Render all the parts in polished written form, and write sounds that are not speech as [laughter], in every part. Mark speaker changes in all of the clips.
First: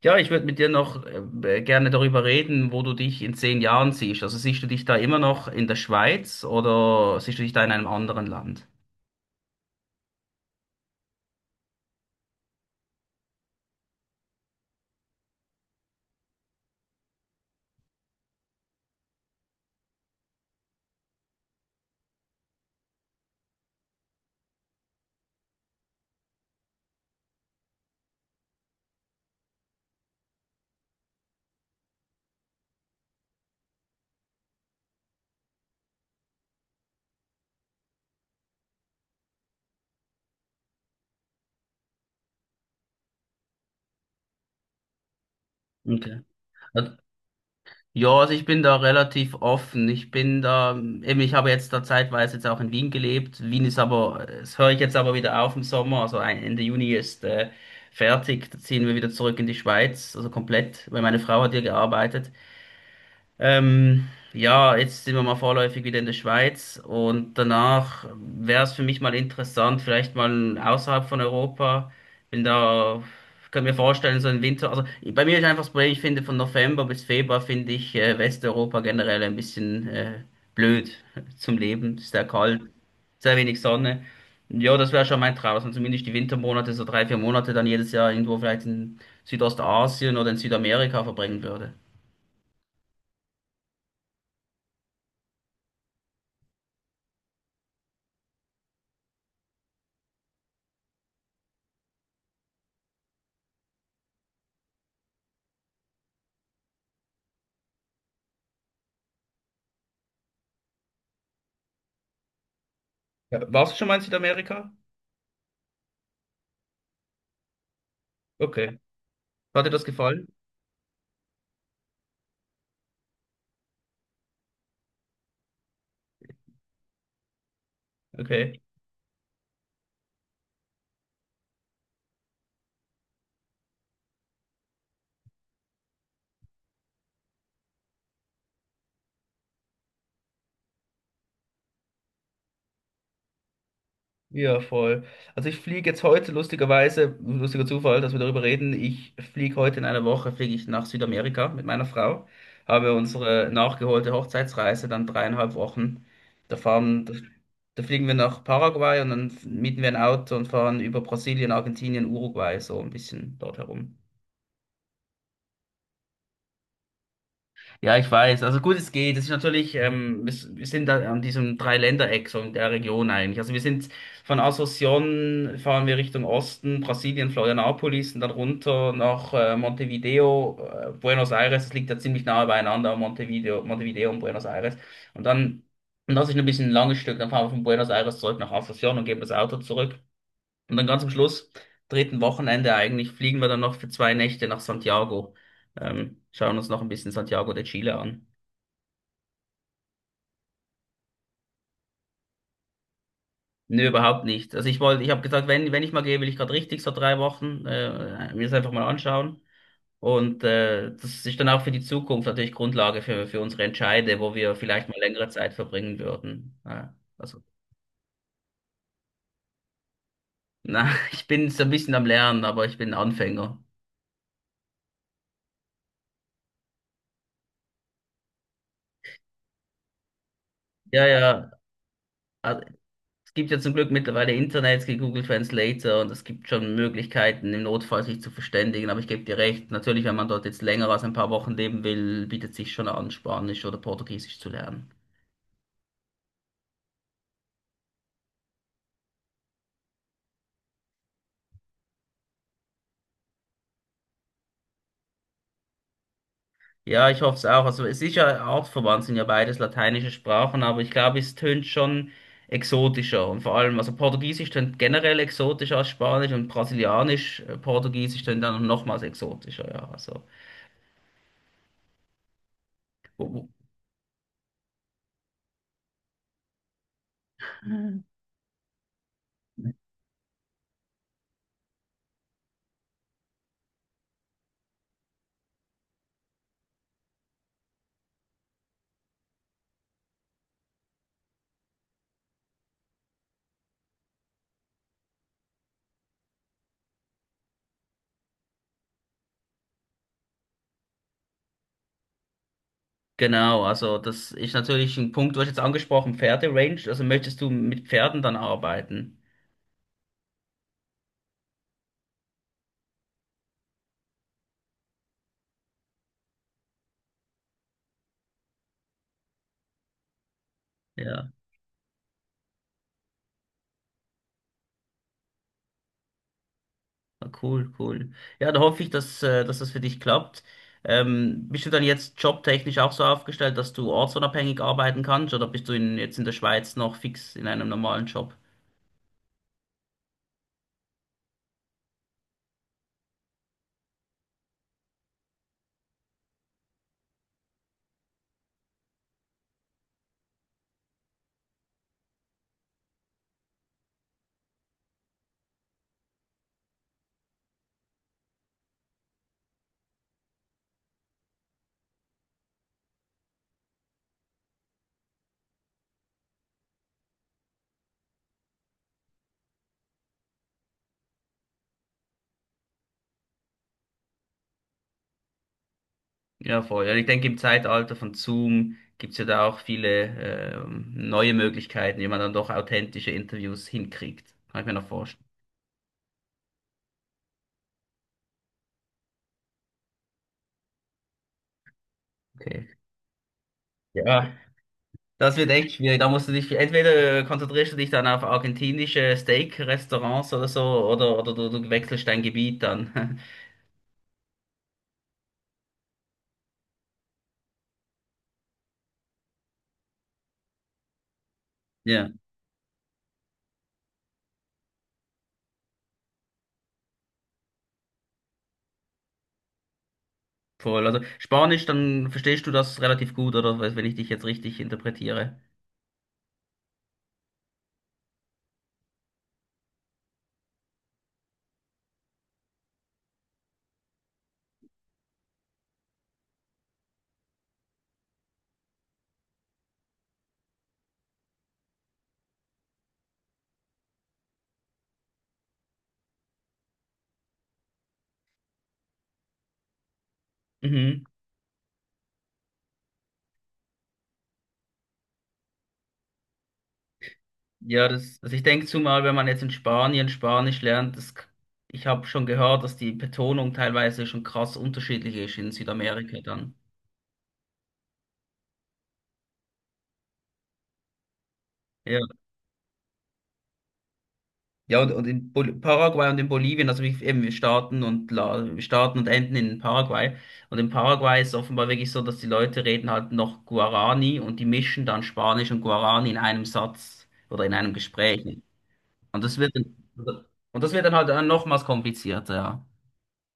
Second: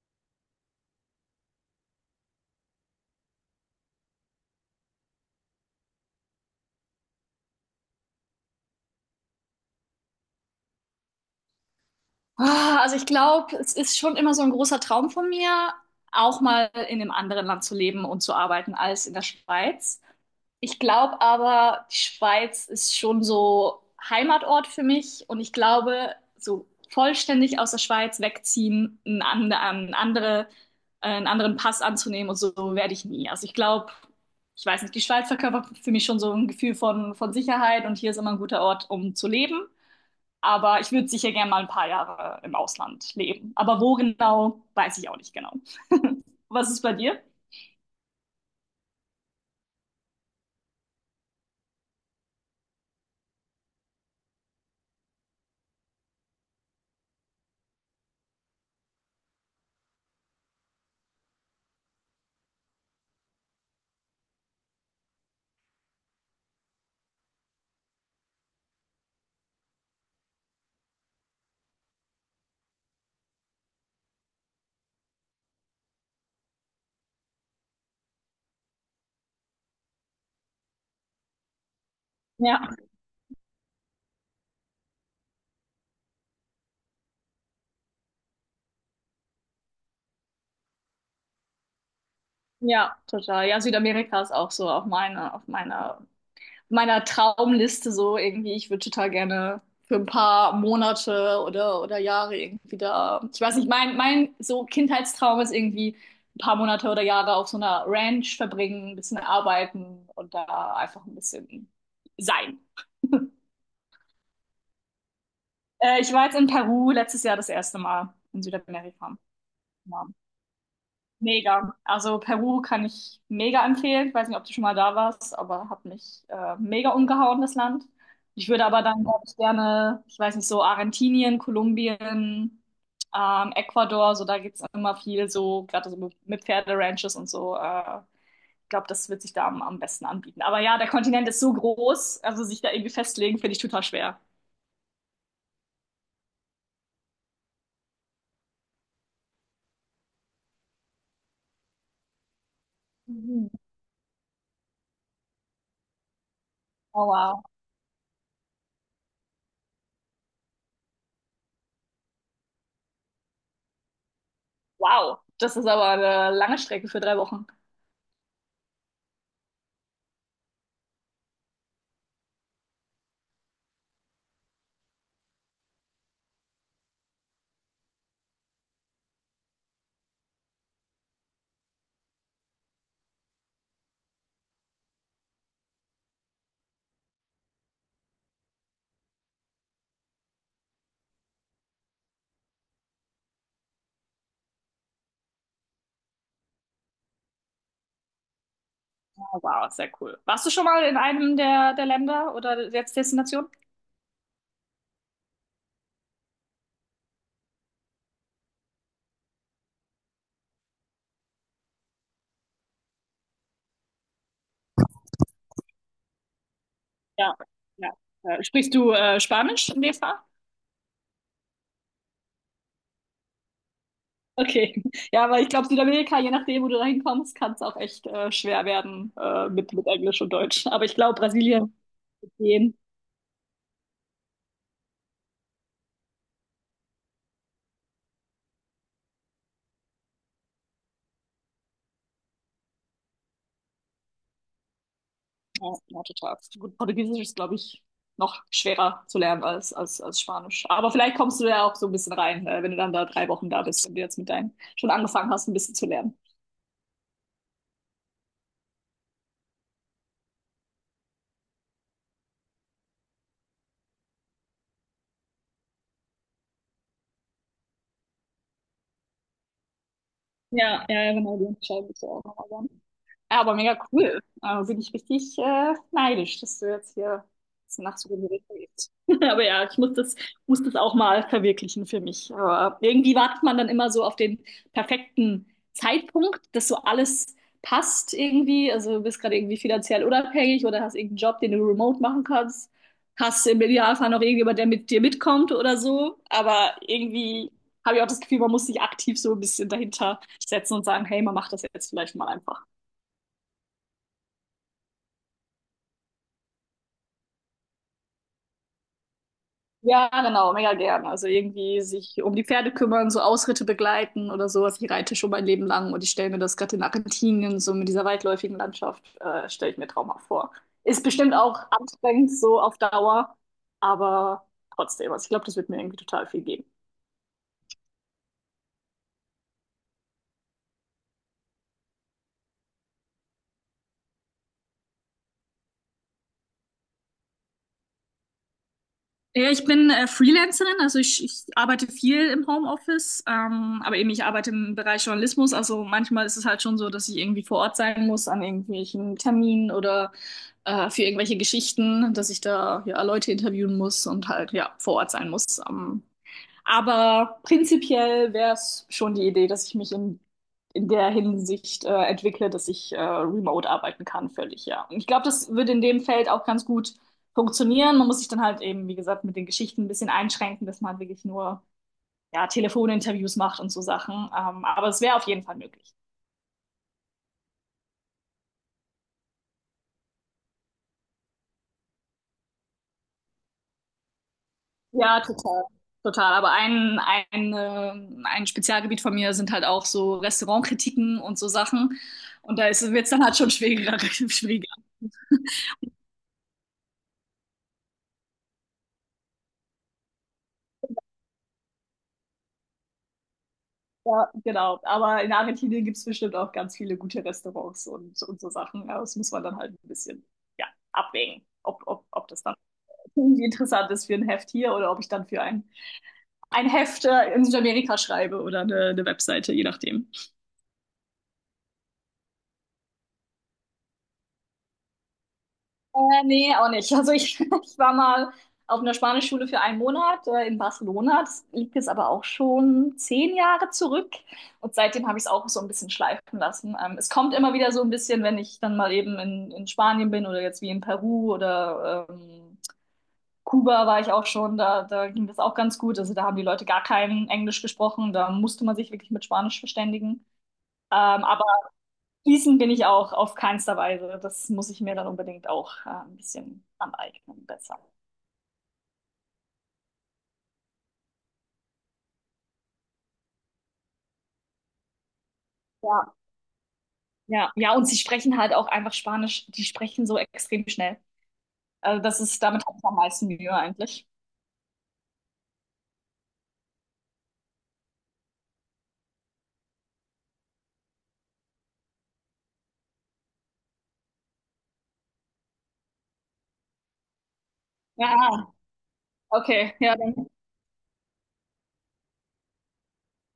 Speaker 1: Ja, ich würde mit dir noch gerne darüber reden, wo du dich in 10 Jahren siehst. Also siehst du dich da immer noch in der Schweiz oder siehst du dich da in einem anderen Land?
Speaker 2: Also ich glaube, es ist schon immer so ein großer Traum von mir, auch mal in einem anderen Land zu leben und zu arbeiten als in der Schweiz. Ich glaube aber, die Schweiz ist schon so Heimatort für mich und ich glaube, so vollständig aus der Schweiz wegziehen, einen anderen Pass anzunehmen und so werde ich nie. Also ich glaube, ich weiß nicht, die Schweiz verkörpert für mich schon so ein Gefühl von Sicherheit und hier ist immer ein guter Ort, um zu leben. Aber ich würde sicher gerne mal ein paar Jahre im Ausland leben. Aber wo genau, weiß ich auch nicht genau.
Speaker 1: Okay.
Speaker 2: [laughs] Was ist bei
Speaker 1: Also,
Speaker 2: dir?
Speaker 1: ja, also ich bin da relativ offen. Ich bin da, eben, ich habe jetzt da zeitweise jetzt auch in Wien gelebt. Wien ist aber, das höre ich jetzt aber wieder auf im Sommer. Also Ende Juni ist fertig. Da ziehen wir wieder zurück in die Schweiz, also komplett, weil meine Frau hat hier gearbeitet. Ja, jetzt sind wir mal vorläufig wieder in der Schweiz und danach wäre es für mich mal interessant, vielleicht mal außerhalb von Europa. Bin da, kann mir vorstellen, so im Winter. Also bei mir ist einfach das Problem, ich finde von November bis Februar finde ich Westeuropa generell ein bisschen blöd [laughs] zum Leben. Sehr kalt,
Speaker 2: Ja,
Speaker 1: sehr wenig Sonne. Ja, das wäre schon mein Traum, dass man zumindest die Wintermonate, so 3, 4 Monate dann jedes Jahr irgendwo vielleicht in Südostasien oder in Südamerika verbringen würde.
Speaker 2: ja, total. Ja, Südamerika ist auch so auf meiner Traumliste so irgendwie. Ich würde total gerne für ein paar Monate oder Jahre irgendwie da. Ich weiß nicht, mein so Kindheitstraum ist irgendwie ein paar Monate oder Jahre auf so einer Ranch verbringen, ein bisschen arbeiten und da einfach ein bisschen sein.
Speaker 1: Ja, warst du schon mal in Südamerika?
Speaker 2: Ich war jetzt in Peru letztes Jahr das erste Mal in
Speaker 1: Okay.
Speaker 2: Südamerika.
Speaker 1: Hat dir das
Speaker 2: Ja.
Speaker 1: gefallen?
Speaker 2: Mega. Also Peru kann ich mega empfehlen. Ich weiß nicht, ob du schon mal da warst, aber hat mich mega umgehauen, das Land. Ich
Speaker 1: Okay.
Speaker 2: würde aber dann, glaube ich, gerne, ich weiß nicht, so Argentinien, Kolumbien, Ecuador, so da gibt's immer viel so, gerade so mit Pferderanches und so. Ich glaube, das wird sich da am besten anbieten. Aber ja, der Kontinent ist so groß, also sich da irgendwie festlegen, finde ich total schwer.
Speaker 1: Ja, voll. Also ich fliege jetzt heute, lustigerweise, lustiger Zufall, dass wir darüber reden. Ich fliege heute in einer Woche, fliege ich nach Südamerika mit meiner Frau. Habe unsere
Speaker 2: Mhm.
Speaker 1: nachgeholte Hochzeitsreise, dann 3,5 Wochen. Da fahren,
Speaker 2: Oh,
Speaker 1: da,
Speaker 2: wow.
Speaker 1: Da fliegen wir nach Paraguay und dann mieten wir ein Auto und fahren über Brasilien, Argentinien, Uruguay, so ein bisschen dort herum.
Speaker 2: Wow, das ist aber eine lange Strecke für 3 Wochen.
Speaker 1: Ja, ich weiß. Also gut, es geht. Es ist natürlich, wir sind da an diesem Dreiländereck, so in der Region eigentlich. Also wir sind von Asunción fahren wir Richtung Osten, Brasilien, Florianópolis und dann runter nach Montevideo, Buenos Aires. Das liegt ja ziemlich nahe beieinander, Montevideo und Buenos Aires. Und dann, und das ist ein bisschen ein langes Stück, dann fahren wir von Buenos Aires zurück nach Asunción und geben das Auto zurück. Und dann ganz am Schluss, dritten Wochenende eigentlich, fliegen wir dann noch für 2 Nächte nach Santiago. Schauen uns noch ein bisschen Santiago de Chile an.
Speaker 2: Wow, sehr cool. Warst du schon mal in einem der Länder oder jetzt Destinationen?
Speaker 1: Nö, überhaupt nicht. Also ich wollte, ich habe gesagt, wenn ich mal gehe, will ich gerade richtig so 3 Wochen mir das einfach mal anschauen. Und das ist dann auch für die Zukunft natürlich Grundlage für unsere Entscheide, wo wir vielleicht mal längere Zeit verbringen würden.
Speaker 2: Ja,
Speaker 1: Also,
Speaker 2: ja. Sprichst du Spanisch in dem Fall?
Speaker 1: na, [laughs] ich bin so ein bisschen am Lernen, aber ich bin Anfänger.
Speaker 2: Okay. Ja, aber ich glaube, Südamerika, je nachdem, wo du da hinkommst, kann es auch echt schwer werden mit Englisch und Deutsch. Aber ich
Speaker 1: Ja,
Speaker 2: glaube,
Speaker 1: ja.
Speaker 2: Brasilien wird
Speaker 1: Also,
Speaker 2: gehen.
Speaker 1: es gibt ja zum Glück mittlerweile Internet, es gibt Google Translator und es gibt schon Möglichkeiten, im Notfall sich zu verständigen. Aber ich gebe dir recht, natürlich, wenn man dort jetzt länger als ein paar Wochen leben will, bietet sich schon an, Spanisch oder Portugiesisch zu lernen.
Speaker 2: Ja, ja, total. Gut, Portugiesisch ist, glaube ich, noch schwerer zu lernen als Spanisch. Aber vielleicht kommst du ja auch so ein bisschen rein, wenn du dann da 3 Wochen da bist und du jetzt mit deinen schon angefangen hast, ein bisschen zu lernen.
Speaker 1: Ja, ich hoffe es auch. Also es ist ja artverwandt, sind ja beides lateinische Sprachen, aber ich glaube, es tönt schon exotischer. Und vor allem, also Portugiesisch tönt generell exotischer als Spanisch und Brasilianisch, Portugiesisch tönt dann nochmals exotischer, ja. Also,
Speaker 2: Ja, ja, ja, genau, die unterscheiden sich ja auch nochmal ganz.
Speaker 1: wo-
Speaker 2: Ja,
Speaker 1: wo-
Speaker 2: aber mega cool. Bin ich richtig neidisch, dass du jetzt hier so nach so einer Richtung gehst. [laughs] Aber ja, ich muss das auch mal verwirklichen für mich. Aber irgendwie wartet man dann immer so auf den perfekten Zeitpunkt, dass so alles passt irgendwie. Also du bist gerade irgendwie finanziell unabhängig oder hast irgendeinen Job, den du remote machen kannst. Hast im Idealfall noch irgendjemand, der mit dir mitkommt oder so. Aber irgendwie habe ich auch das Gefühl, man muss sich aktiv so ein bisschen dahinter setzen und sagen, hey, man macht das jetzt vielleicht mal einfach.
Speaker 1: genau, also das ist natürlich ein Punkt, du hast jetzt angesprochen, Pferderange. Also möchtest du mit Pferden dann arbeiten?
Speaker 2: Ja, genau, mega gern. Also irgendwie sich um die Pferde kümmern, so Ausritte begleiten oder sowas. Ich reite schon mein Leben lang und ich stelle mir das gerade in Argentinien, so mit dieser weitläufigen Landschaft, stelle ich mir traumhaft vor. Ist
Speaker 1: Ja,
Speaker 2: bestimmt auch anstrengend so auf Dauer, aber trotzdem. Also ich glaube, das wird mir irgendwie total viel geben.
Speaker 1: ah, cool, cool. Ja, da hoffe ich, dass das für dich klappt. Bist du dann jetzt jobtechnisch auch so aufgestellt, dass du ortsunabhängig arbeiten kannst oder bist du in, jetzt in der Schweiz noch fix in einem normalen Job?
Speaker 2: Ja, ich bin Freelancerin, also ich arbeite viel im Homeoffice, aber eben ich arbeite im Bereich Journalismus. Also manchmal ist es halt schon so, dass ich irgendwie vor Ort sein muss an irgendwelchen Terminen oder für irgendwelche Geschichten, dass ich da ja Leute interviewen muss und halt ja vor Ort sein muss. Aber prinzipiell wäre es schon die Idee, dass ich mich in der Hinsicht entwickle, dass ich remote arbeiten kann, völlig, ja. Und ich glaube, das würde in dem Feld auch ganz gut funktionieren. Man muss sich dann halt eben, wie gesagt, mit den Geschichten ein bisschen einschränken, dass man wirklich nur ja, Telefoninterviews macht und so Sachen. Aber es wäre auf jeden Fall möglich.
Speaker 1: Ja, voll. Ja, ich denke, im Zeitalter von Zoom gibt es ja da auch viele neue Möglichkeiten, wie man dann doch authentische Interviews hinkriegt. Kann ich mir noch
Speaker 2: Ja,
Speaker 1: vorstellen.
Speaker 2: total. Total. Aber ein Spezialgebiet von mir sind halt auch so Restaurantkritiken und so Sachen. Und da
Speaker 1: Okay.
Speaker 2: wird es dann halt schon schwieriger, [laughs]
Speaker 1: Ja,
Speaker 2: schwieriger.
Speaker 1: das wird echt schwierig. Da musst du dich, entweder konzentrierst du dich dann auf argentinische Steak-Restaurants oder so, oder du wechselst dein Gebiet dann. [laughs]
Speaker 2: Ja, genau. Aber in Argentinien gibt es bestimmt auch ganz viele gute Restaurants und so Sachen. Aber das muss man dann halt ein bisschen, ja, abwägen, ob, ob,
Speaker 1: Ja,
Speaker 2: ob das dann irgendwie interessant ist für ein Heft hier oder ob ich dann für ein Heft in Südamerika schreibe oder eine Webseite, je nachdem.
Speaker 1: voll. Also Spanisch, dann verstehst du das relativ gut, oder wenn ich dich jetzt richtig interpretiere.
Speaker 2: Nee, auch nicht. Also ich, [laughs] ich war mal auf einer Spanischschule für einen Monat in Barcelona. Das liegt jetzt aber auch schon 10 Jahre zurück. Und seitdem habe ich es auch so ein bisschen schleifen lassen. Es kommt immer wieder so ein bisschen, wenn ich dann mal eben in Spanien bin oder jetzt wie in Peru oder Kuba war ich auch schon. Da ging das auch ganz gut. Also da haben die Leute gar kein Englisch gesprochen. Da musste man sich wirklich mit Spanisch verständigen.
Speaker 1: Mhm.
Speaker 2: Ähm, Fließen bin ich auch auf keinster Weise. Das muss ich mir dann unbedingt auch ein bisschen aneignen, besser.
Speaker 1: Ja, also ich denke zumal, wenn man jetzt in Spanien Spanisch lernt, ich habe schon gehört, dass die Betonung teilweise schon krass unterschiedlich ist in
Speaker 2: Ja.
Speaker 1: Südamerika dann.
Speaker 2: Ja, ja, und sie sprechen halt auch einfach Spanisch. Die sprechen so extrem schnell. Also
Speaker 1: Ja.
Speaker 2: das ist, damit habe ich am meisten Mühe eigentlich.
Speaker 1: Ja, und in Bol Paraguay und in Bolivien, also wir, eben, wir starten und enden in Paraguay. Und in Paraguay ist es offenbar wirklich so, dass die Leute reden halt noch Guarani und die mischen dann Spanisch und Guarani in einem Satz oder in einem
Speaker 2: Ja,
Speaker 1: Gespräch. Und das wird
Speaker 2: okay,
Speaker 1: dann,
Speaker 2: ja, dann,
Speaker 1: und das wird dann halt dann nochmals komplizierter, ja.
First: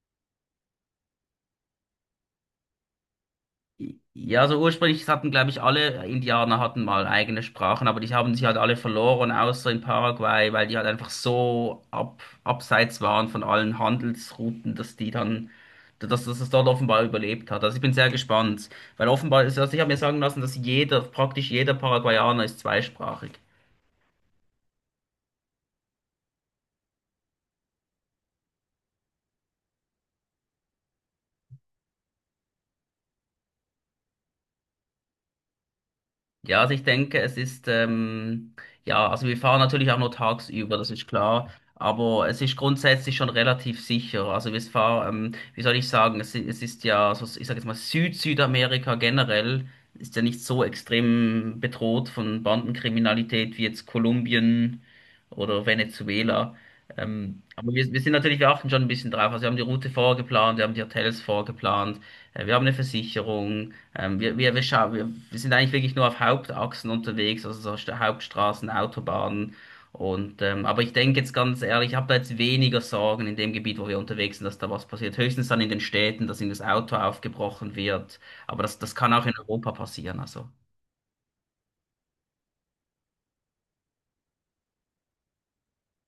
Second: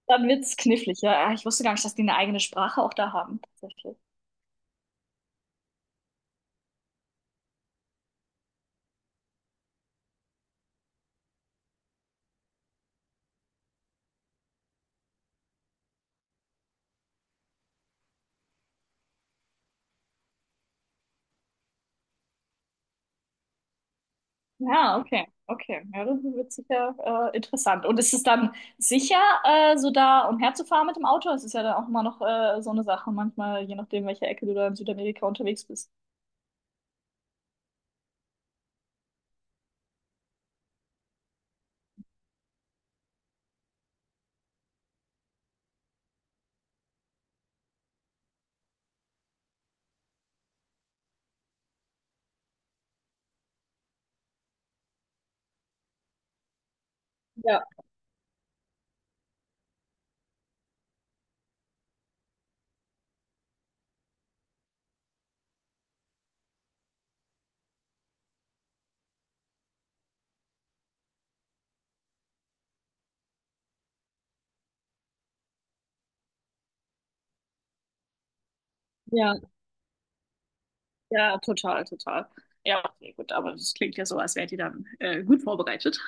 Speaker 2: dann wird's knifflig. Ja, ich wusste gar nicht, dass die eine eigene Sprache auch da haben, tatsächlich.
Speaker 1: Ja, also ursprünglich hatten, glaube ich, alle Indianer hatten mal eigene Sprachen, aber die haben sich halt alle verloren, außer in Paraguay, weil die halt einfach so abseits waren von allen Handelsrouten, dass die dann, dass es dort offenbar überlebt hat. Also ich bin sehr gespannt, weil offenbar ist, also ich habe mir sagen lassen, dass jeder, praktisch jeder Paraguayaner ist zweisprachig.
Speaker 2: Ja, okay, okay. Ja, das wird sicher interessant. Und ist es dann sicher, so da umherzufahren mit dem Auto? Es ist ja dann auch immer noch so eine Sache, manchmal, je nachdem, welche Ecke du da in Südamerika unterwegs bist.
Speaker 1: Ja, also ich denke, es ist, ja, also wir fahren natürlich auch nur tagsüber, das ist klar, aber es ist grundsätzlich schon relativ sicher. Also wir fahren, wie soll ich sagen, es ist ja, so, ich sage jetzt mal, Süd-Südamerika generell ist ja nicht so extrem bedroht von Bandenkriminalität wie jetzt Kolumbien oder Venezuela.
Speaker 2: Ja,
Speaker 1: Aber wir sind natürlich, wir achten schon ein bisschen drauf. Also wir haben die Route vorgeplant, wir haben die Hotels vorgeplant, wir haben eine Versicherung. Wir sind eigentlich wirklich nur auf Hauptachsen unterwegs, also so Hauptstraßen, Autobahnen. Und, aber ich denke jetzt ganz ehrlich, ich habe da jetzt weniger Sorgen in dem Gebiet, wo wir unterwegs sind, dass da was passiert. Höchstens dann in den Städten, dass ihnen das Auto aufgebrochen wird. Aber das kann auch in
Speaker 2: ja,
Speaker 1: Europa passieren. Also.
Speaker 2: ja, total, total. Ja, okay, gut, aber das klingt ja so, als wärt ihr dann gut vorbereitet.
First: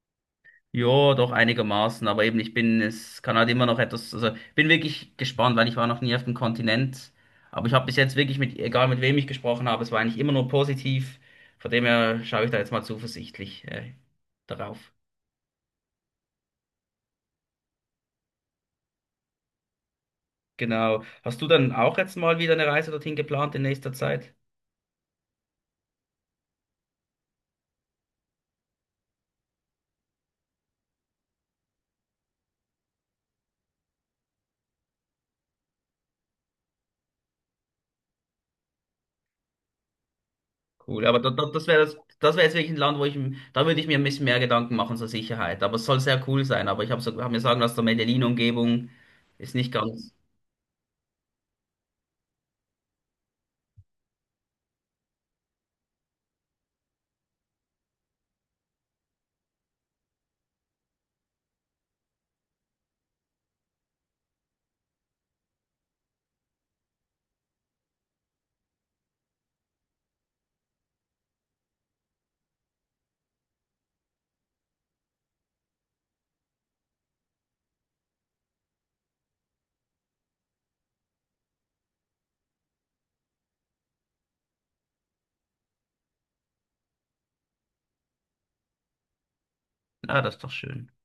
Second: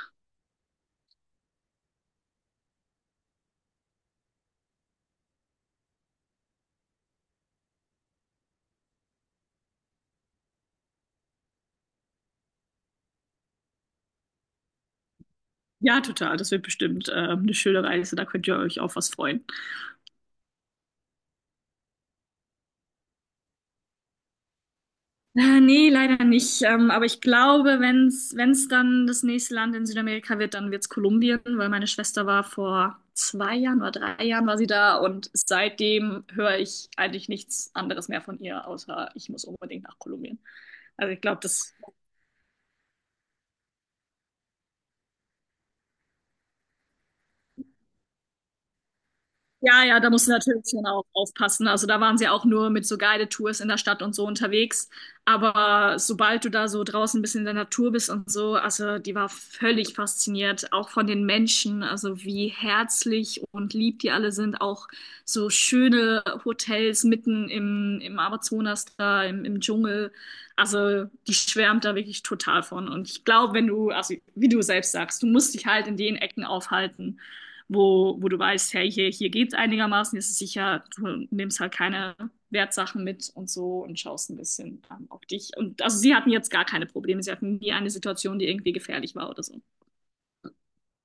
Speaker 1: Ja, doch einigermaßen, aber eben ich bin, es kann halt immer noch etwas, also bin wirklich gespannt, weil ich war noch nie auf dem Kontinent, aber ich habe bis jetzt wirklich mit, egal mit wem ich gesprochen habe, es war eigentlich immer nur positiv, von dem her schaue ich da jetzt mal zuversichtlich darauf.
Speaker 2: Ja, total. Das wird bestimmt eine schöne Reise. Da könnt ihr euch auf was freuen.
Speaker 1: Genau. Hast du dann auch jetzt mal wieder eine Reise dorthin geplant in nächster Zeit?
Speaker 2: Nee, leider nicht. Aber ich glaube, wenn's dann das nächste Land in Südamerika wird, dann wird's Kolumbien, weil meine Schwester war vor 2 Jahren oder 3 Jahren war sie da und seitdem höre ich eigentlich nichts anderes mehr von ihr, außer ich muss unbedingt nach Kolumbien.
Speaker 1: Cool,
Speaker 2: Also
Speaker 1: aber
Speaker 2: ich glaube,
Speaker 1: das
Speaker 2: das.
Speaker 1: wäre das wäre jetzt wirklich ein Land, da würde ich mir ein bisschen mehr Gedanken machen zur Sicherheit, aber es soll sehr cool sein, aber ich habe so, hab mir sagen lassen, der Medellin-Umgebung ist nicht
Speaker 2: Ja, ja, da
Speaker 1: ganz,
Speaker 2: musst du natürlich schon auch aufpassen. Also da waren sie auch nur mit so Guided-Tours in der Stadt und so unterwegs. Aber sobald du da so draußen ein bisschen in der Natur bist und so, also die war völlig fasziniert, auch von den Menschen, also wie herzlich und lieb die alle sind. Auch so schöne Hotels mitten im Amazonas da, im Dschungel. Also die schwärmt da wirklich total von. Und ich glaube, wenn du, also wie du selbst sagst, du musst dich halt in den Ecken aufhalten wo du weißt, hey, hier geht's einigermaßen, ist es sicher, du nimmst halt keine Wertsachen mit und so und schaust ein bisschen auf dich. Und also sie hatten jetzt gar keine Probleme, sie hatten nie eine Situation, die irgendwie gefährlich war oder so.
Speaker 1: ah, das ist doch schön.